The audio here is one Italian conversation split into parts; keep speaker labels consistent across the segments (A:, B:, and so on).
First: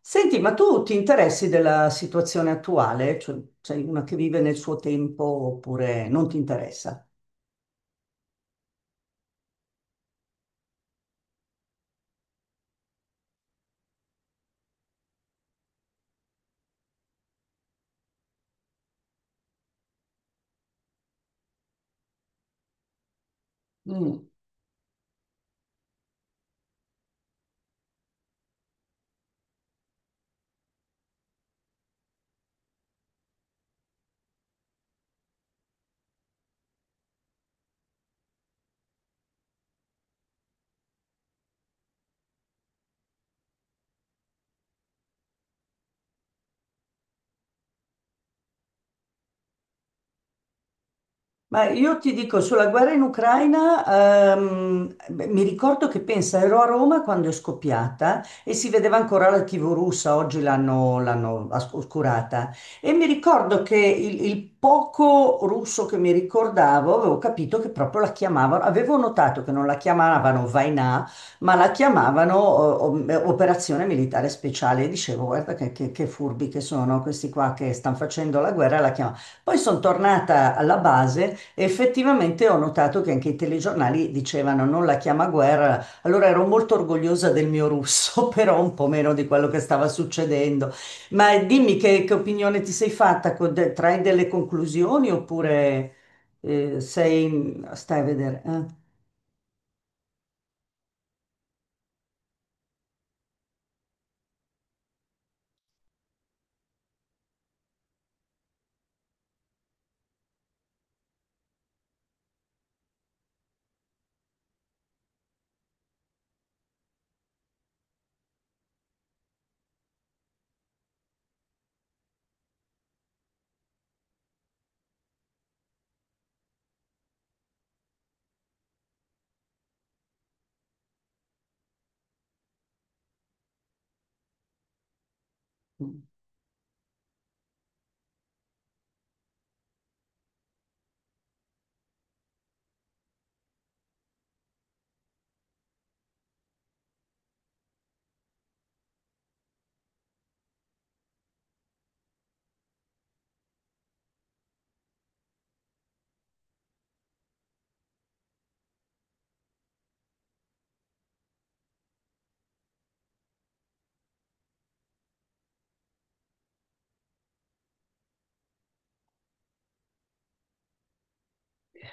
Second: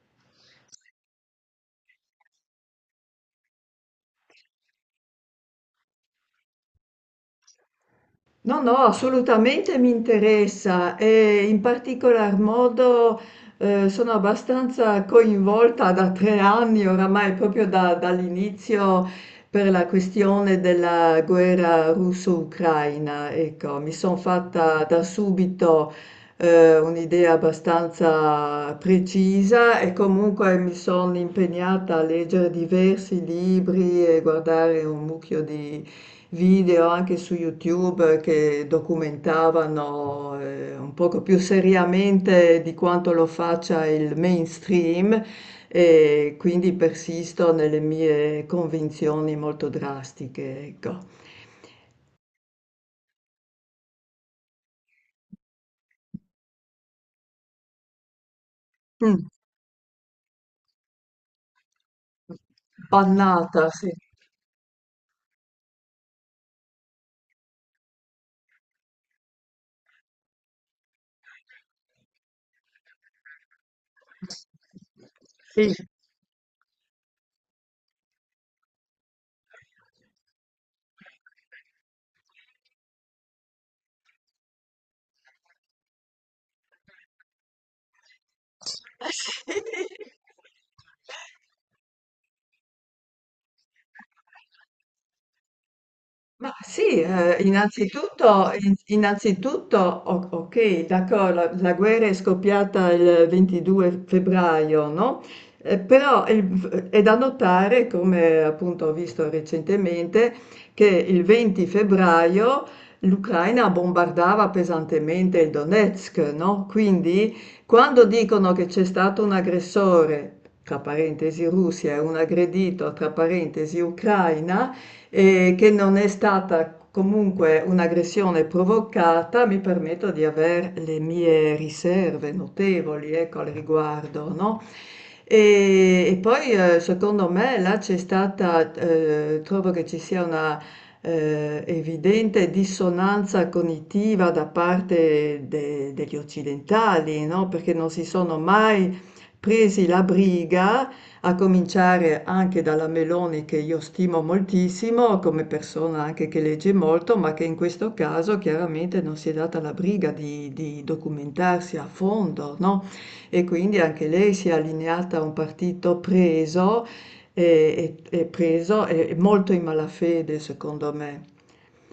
A: Senti, ma tu ti interessi della situazione attuale? Cioè, sei una che vive nel suo tempo oppure non ti interessa?
B: No, no, assolutamente mi interessa e in particolar modo sono abbastanza coinvolta da 3 anni oramai, proprio dall'inizio per la questione della guerra russo-ucraina. Ecco, mi sono
A: Mm.
B: fatta da subito un'idea abbastanza precisa e comunque mi sono impegnata a leggere diversi libri e guardare un mucchio di video anche su YouTube che documentavano un poco più seriamente di quanto lo faccia il mainstream e quindi persisto nelle mie convinzioni molto drastiche, ecco.
A: Ma io ti dico, sulla guerra in Ucraina, beh, mi ricordo che pensa, ero a Roma quando è scoppiata e si vedeva
B: Mm.
A: ancora la TV russa, oggi l'hanno oscurata. E mi ricordo
B: Pannata,
A: che
B: sì.
A: il poco russo che mi ricordavo, avevo capito che proprio la chiamavano, avevo notato che non la chiamavano Vainà, ma la chiamavano Operazione Militare Speciale. E dicevo, guarda
B: Sì.
A: che furbi che sono questi qua che stanno facendo la guerra, la chiamavano. Poi sono tornata alla base e effettivamente ho notato che anche i telegiornali dicevano non la chiama guerra, allora ero molto orgogliosa del mio russo, però un po' meno di quello che stava succedendo. Ma dimmi che opinione ti sei fatta, trai delle conclusioni oppure
B: Ma sì,
A: sei, stai a vedere.
B: innanzitutto,
A: Eh?
B: innanzitutto, ok, d'accordo, la guerra è scoppiata il 22 febbraio, no? Però è da notare, come appunto ho visto recentemente, che il 20 febbraio l'Ucraina bombardava pesantemente il Donetsk, no? Quindi quando dicono che c'è stato un aggressore, tra parentesi Russia, e un aggredito, tra parentesi Ucraina, che non è stata comunque un'aggressione provocata, mi permetto di avere le mie riserve notevoli ecco, al riguardo, no? E poi secondo me là c'è stata, trovo che ci sia una evidente dissonanza cognitiva da parte degli occidentali, no? Perché non si sono mai presi la briga a cominciare anche dalla Meloni che io stimo moltissimo come persona anche che legge molto, ma che in questo caso chiaramente non si è data la briga di documentarsi a fondo, no? E quindi anche lei si è allineata a un partito preso e, e preso e molto in malafede, secondo me.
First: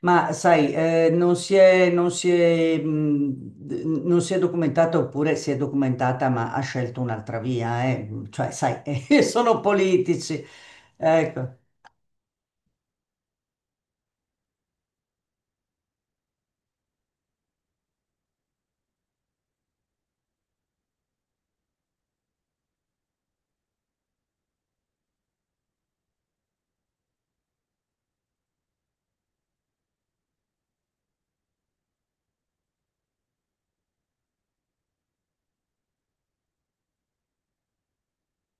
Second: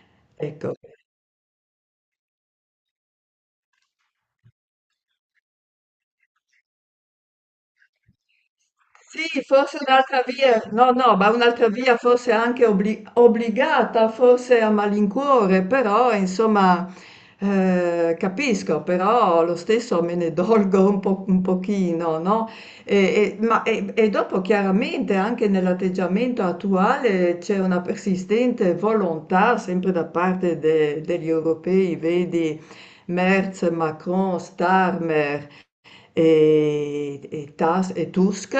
A: Ma sai,
B: Ecco.
A: non si è documentata oppure si è documentata ma ha scelto un'altra via, eh. Cioè, sai,
B: Sì,
A: sono
B: forse un'altra
A: politici.
B: via, no, no, ma
A: Ecco.
B: un'altra via forse anche obbligata, forse a malincuore, però insomma capisco, però lo stesso me ne dolgo un po', un pochino, no? E dopo chiaramente anche nell'atteggiamento attuale c'è una persistente volontà sempre da parte degli europei, vedi Merz, Macron, Starmer e, e Tusk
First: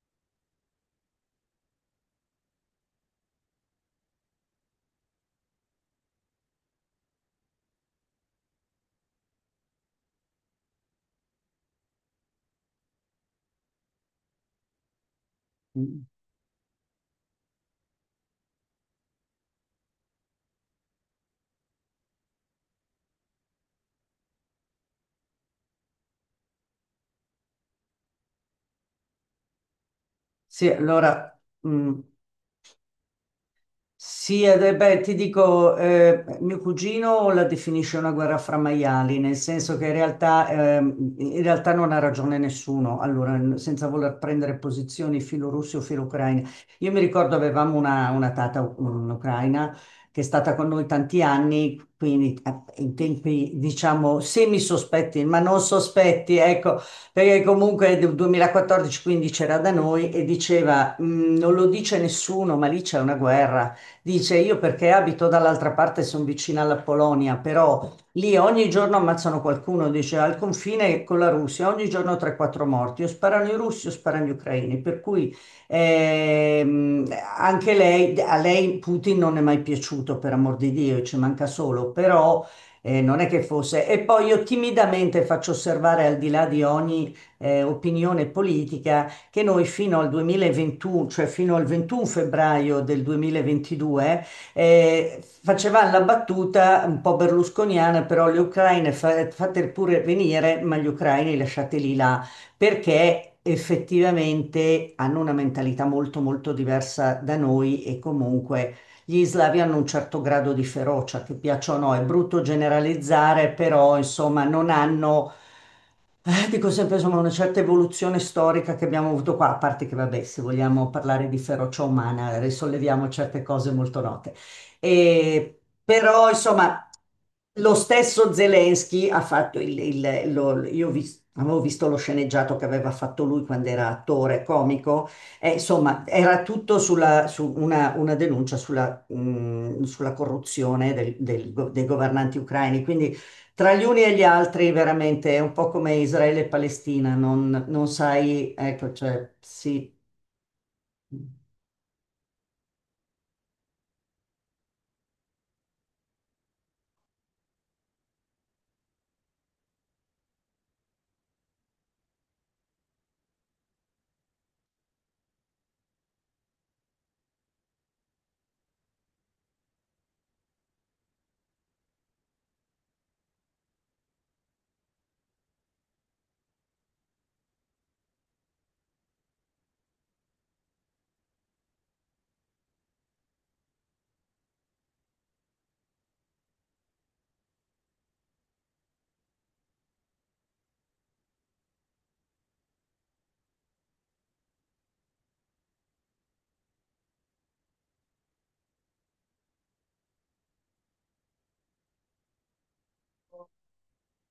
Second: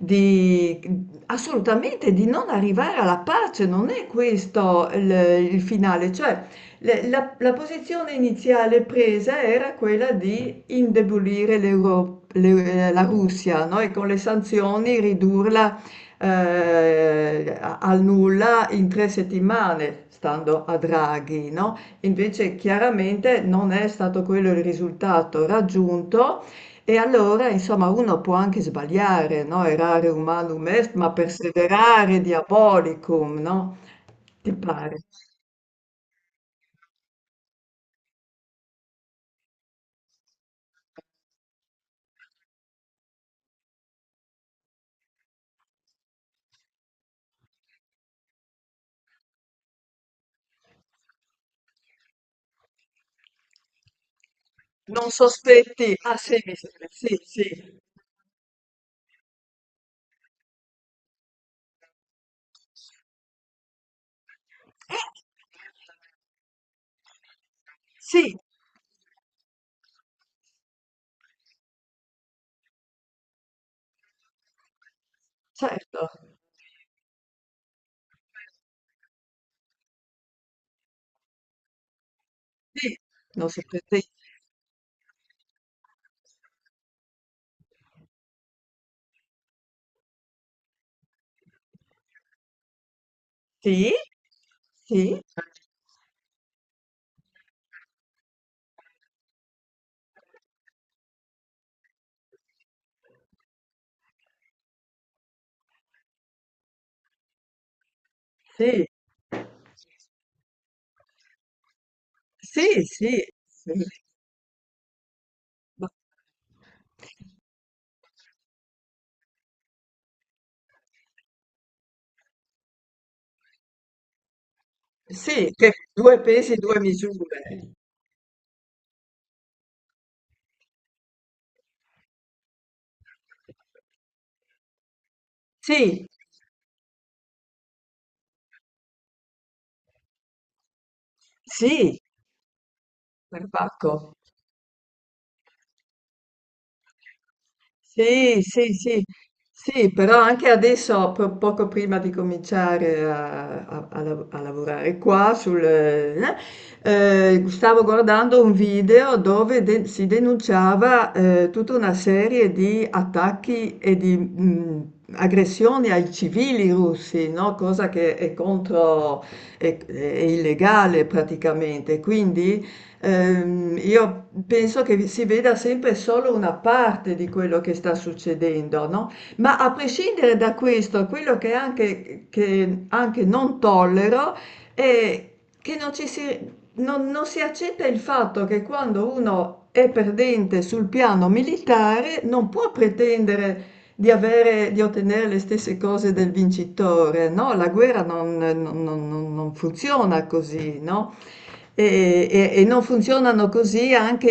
B: di assolutamente di non arrivare alla pace, non è questo il finale, cioè la posizione iniziale presa era quella di indebolire la Russia, no? E con le sanzioni ridurla al nulla in 3 settimane, stando a Draghi, no? Invece chiaramente non è stato quello il risultato raggiunto e allora, insomma, uno può anche sbagliare, no? Errare humanum
A: Sì,
B: est, ma
A: allora... mm.
B: perseverare diabolicum, no?
A: Sì,
B: Ti
A: ed è,
B: pare?
A: beh, ti dico, mio cugino la definisce una guerra fra maiali, nel senso che in realtà non ha ragione nessuno, allora, n- senza voler prendere posizioni filo russe o filo ucraine. Io mi ricordo avevamo una tata un'ucraina che è stata con noi tanti anni, quindi in tempi, diciamo,
B: Non
A: semi-sospetti, ma non
B: sospetti. Ah,
A: sospetti,
B: sì, mi
A: ecco,
B: sembra, sì,
A: perché
B: sì.
A: comunque nel 2014-15 era da noi e diceva, "Mm, non lo dice nessuno, ma lì c'è una guerra. Dice, io perché
B: Eh,
A: abito dall'altra parte, sono vicina alla Polonia, però
B: sì,
A: lì ogni giorno ammazzano qualcuno, dice, al confine con la Russia, ogni giorno 3-4 morti, o sparano i russi o sparano gli ucraini, per cui
B: certo,
A: ehm, anche lei, a lei Putin non è mai piaciuto, per amor di Dio, ci manca solo, però
B: sì.
A: non è che
B: Non
A: fosse. E
B: sospetti.
A: poi io timidamente faccio osservare, al di là di ogni opinione politica, che noi fino al 2021, cioè fino al 21 febbraio del
B: Sì,
A: 2022,
B: sì,
A: facevamo la battuta un po' berlusconiana, però gli ucraini fate pure venire, ma gli ucraini lasciateli là, perché effettivamente hanno una mentalità molto molto diversa da noi e comunque
B: sì,
A: gli slavi hanno un certo grado di ferocia, che piaccia o no, è brutto
B: sì, sì,
A: generalizzare,
B: sì.
A: però insomma non hanno
B: Ma-
A: dico sempre, insomma, una certa evoluzione storica che abbiamo avuto qua, a parte che, vabbè, se vogliamo parlare di ferocia umana, risolleviamo certe cose molto note. E-
B: sì, che due
A: Però,
B: pesi, due
A: insomma,
B: misure.
A: lo stesso Zelensky ha fatto io avevo visto lo sceneggiato che aveva fatto lui quando era attore comico, e, insomma,
B: Sì,
A: era tutto una denuncia sulla, sulla corruzione dei
B: sì,
A: governanti ucraini. Quindi tra gli uni e
B: perbacco.
A: gli altri veramente è un po' come Israele e Palestina, non, non
B: Sì,
A: sai,
B: sì,
A: ecco,
B: sì,
A: cioè,
B: sì,
A: sì,
B: però anche adesso, poco prima di cominciare a, a lavorare qua, sul, stavo guardando un video dove si denunciava tutta una serie di attacchi e di aggressioni ai civili russi, no? Cosa che è contro, è illegale praticamente. Quindi io penso che si veda sempre solo una parte di quello che sta succedendo, no? Ma a prescindere da questo, quello che anche non tollero è che non ci si, non, non si accetta il fatto che quando uno è perdente sul piano militare non può pretendere di avere, di ottenere le stesse cose del vincitore, no? La guerra non funziona così, no? E non funzionano così anche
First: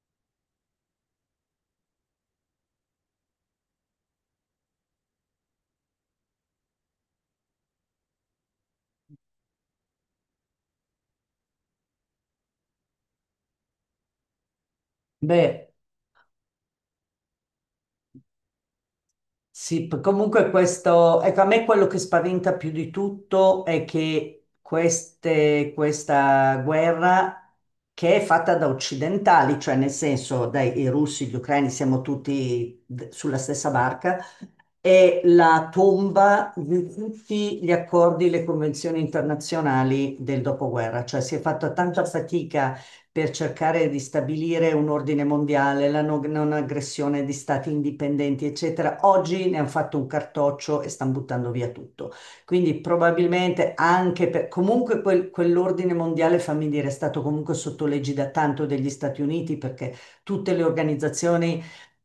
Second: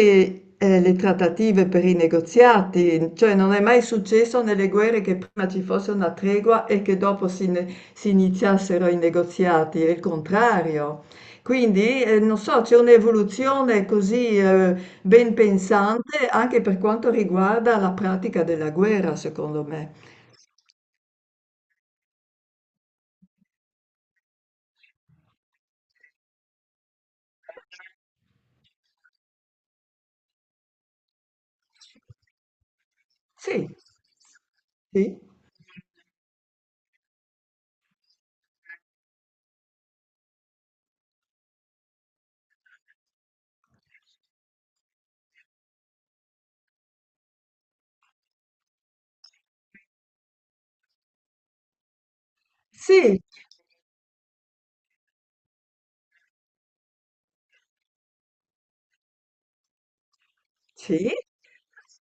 B: le trattative per i negoziati, cioè non è mai successo nelle guerre che prima ci fosse una tregua e che dopo si, si iniziassero i negoziati, è il contrario. Quindi, non so, c'è un'evoluzione così ben
A: beh.
B: pensante anche per quanto riguarda la pratica della guerra, secondo
A: Sì,
B: me.
A: p- comunque questo, ecco, a me quello che spaventa più di tutto è che queste, questa guerra che è fatta da occidentali, cioè nel senso dai i russi, gli ucraini, siamo tutti sulla
B: Sì,
A: stessa barca,
B: sì,
A: è la tomba di tutti gli accordi, le convenzioni internazionali del dopoguerra, cioè si è fatta tanta fatica per cercare di stabilire un ordine mondiale, la non aggressione di stati indipendenti, eccetera. Oggi ne hanno fatto un cartoccio e stanno buttando via tutto. Quindi
B: sì,
A: probabilmente anche per... Comunque quell'ordine mondiale, fammi dire, è stato comunque sotto da tanto degli Stati Uniti perché tutte le
B: sì,
A: organizzazioni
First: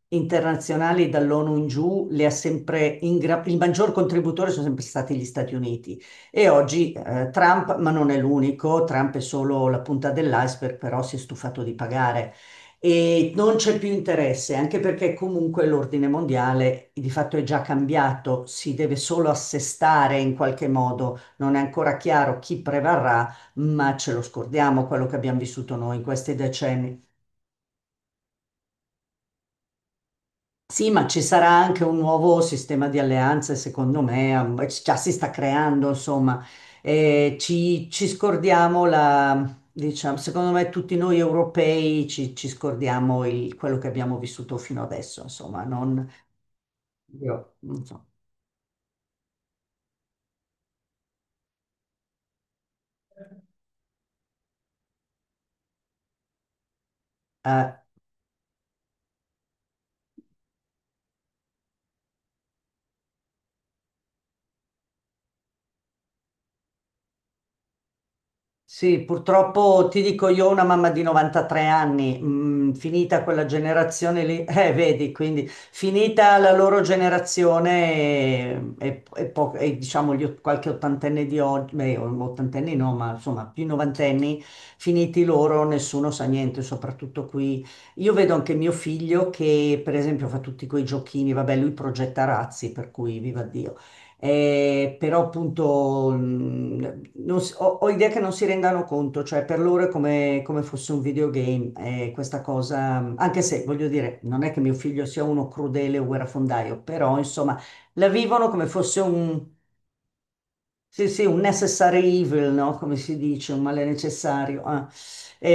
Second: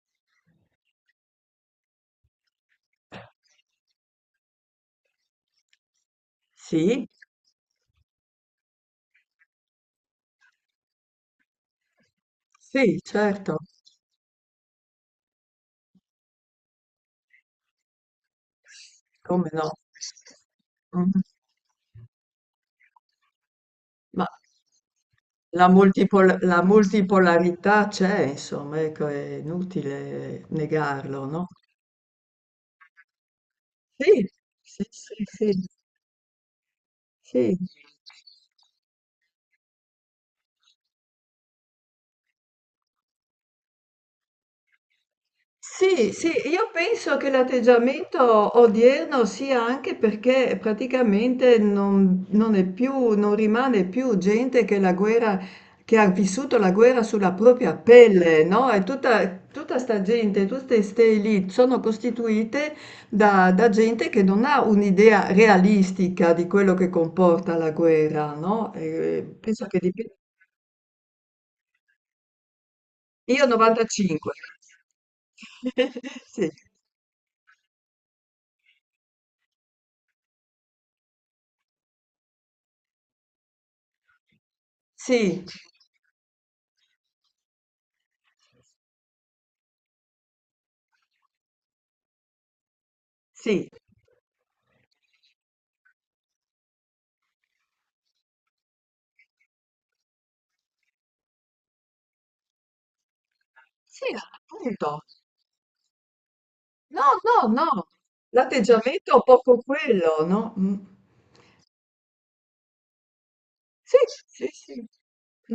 A: internazionali dall'ONU in giù le ha sempre... ingra- Il maggior contributore sono sempre stati gli Stati Uniti. E oggi
B: sì,
A: Trump, ma non è l'unico, Trump è solo la punta dell'iceberg, però si è stufato di pagare
B: sì,
A: e non
B: certo,
A: c'è più interesse, anche perché comunque l'ordine mondiale di fatto è già cambiato, si deve solo
B: come no.
A: assestare in qualche modo,
B: Mh.
A: non è ancora chiaro chi prevarrà, ma ce lo
B: Ma
A: scordiamo quello che abbiamo
B: la
A: vissuto noi in questi
B: la
A: decenni.
B: multipolarità c'è, insomma, ecco, è inutile
A: Sì, ma ci
B: negarlo, no?
A: sarà anche un nuovo sistema di alleanze, secondo
B: Sì,
A: me, am-
B: sì,
A: già si sta
B: sì,
A: creando, insomma, eh,
B: sì, sì.
A: ci scordiamo la, diciamo, secondo me tutti noi europei ci scordiamo quello che abbiamo vissuto fino adesso, insomma, non
B: Sì, sì, io penso che
A: io, non so.
B: l'atteggiamento odierno sia anche perché praticamente non è più, non rimane più gente che la guerra, che ha vissuto la guerra sulla
A: Eh,
B: propria pelle, no? E tutta, tutta sta gente, tutte ste elite sono costituite da, da gente che non ha un'idea realistica di quello che comporta la guerra, no?
A: Sì,
B: E penso che
A: purtroppo ti
B: dipenda.
A: dico io ho una mamma di 93 anni, mm, finita quella
B: Io
A: generazione
B: 95.
A: lì, vedi, quindi finita
B: Sì,
A: la loro generazione e, diciamo gli, qualche ottantenne di oggi, beh, ottantenni no, ma insomma più novantenni, finiti
B: sì.
A: loro, nessuno sa niente, soprattutto qui. Io vedo anche mio figlio che per esempio fa tutti quei giochini, vabbè, lui progetta razzi, per cui viva
B: Sì,
A: Dio. Però appunto mm, non si- ho, ho idea che non si rendano conto, cioè per loro è come, come fosse un videogame, e questa cosa, mm, anche se voglio
B: sì,
A: dire, non è che mio
B: appunto.
A: figlio sia uno crudele o guerrafondaio,
B: No,
A: però
B: no,
A: insomma
B: no,
A: la vivono come fosse
B: l'atteggiamento è un
A: un
B: poco quello, no? Mm.
A: sì, sì, un necessary evil, no? Come si dice, un male
B: Sì, sì,
A: necessario.
B: sì.
A: Ah.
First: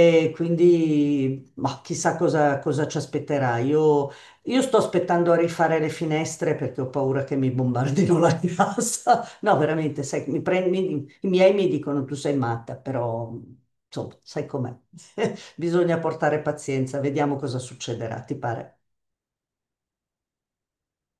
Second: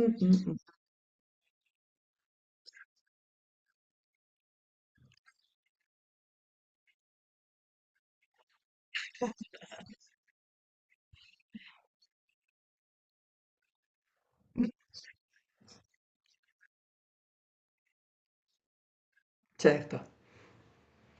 B: Mm, mm, mm.
A: quindi, ma chissà cosa, cosa ci aspetterà. Io sto aspettando a rifare le finestre perché ho paura che mi bombardino la casa. No, veramente, sai, i miei mi dicono tu sei matta, però, insomma, sai com'è. Bisogna portare pazienza, vediamo cosa succederà, ti pare?
B: Certo.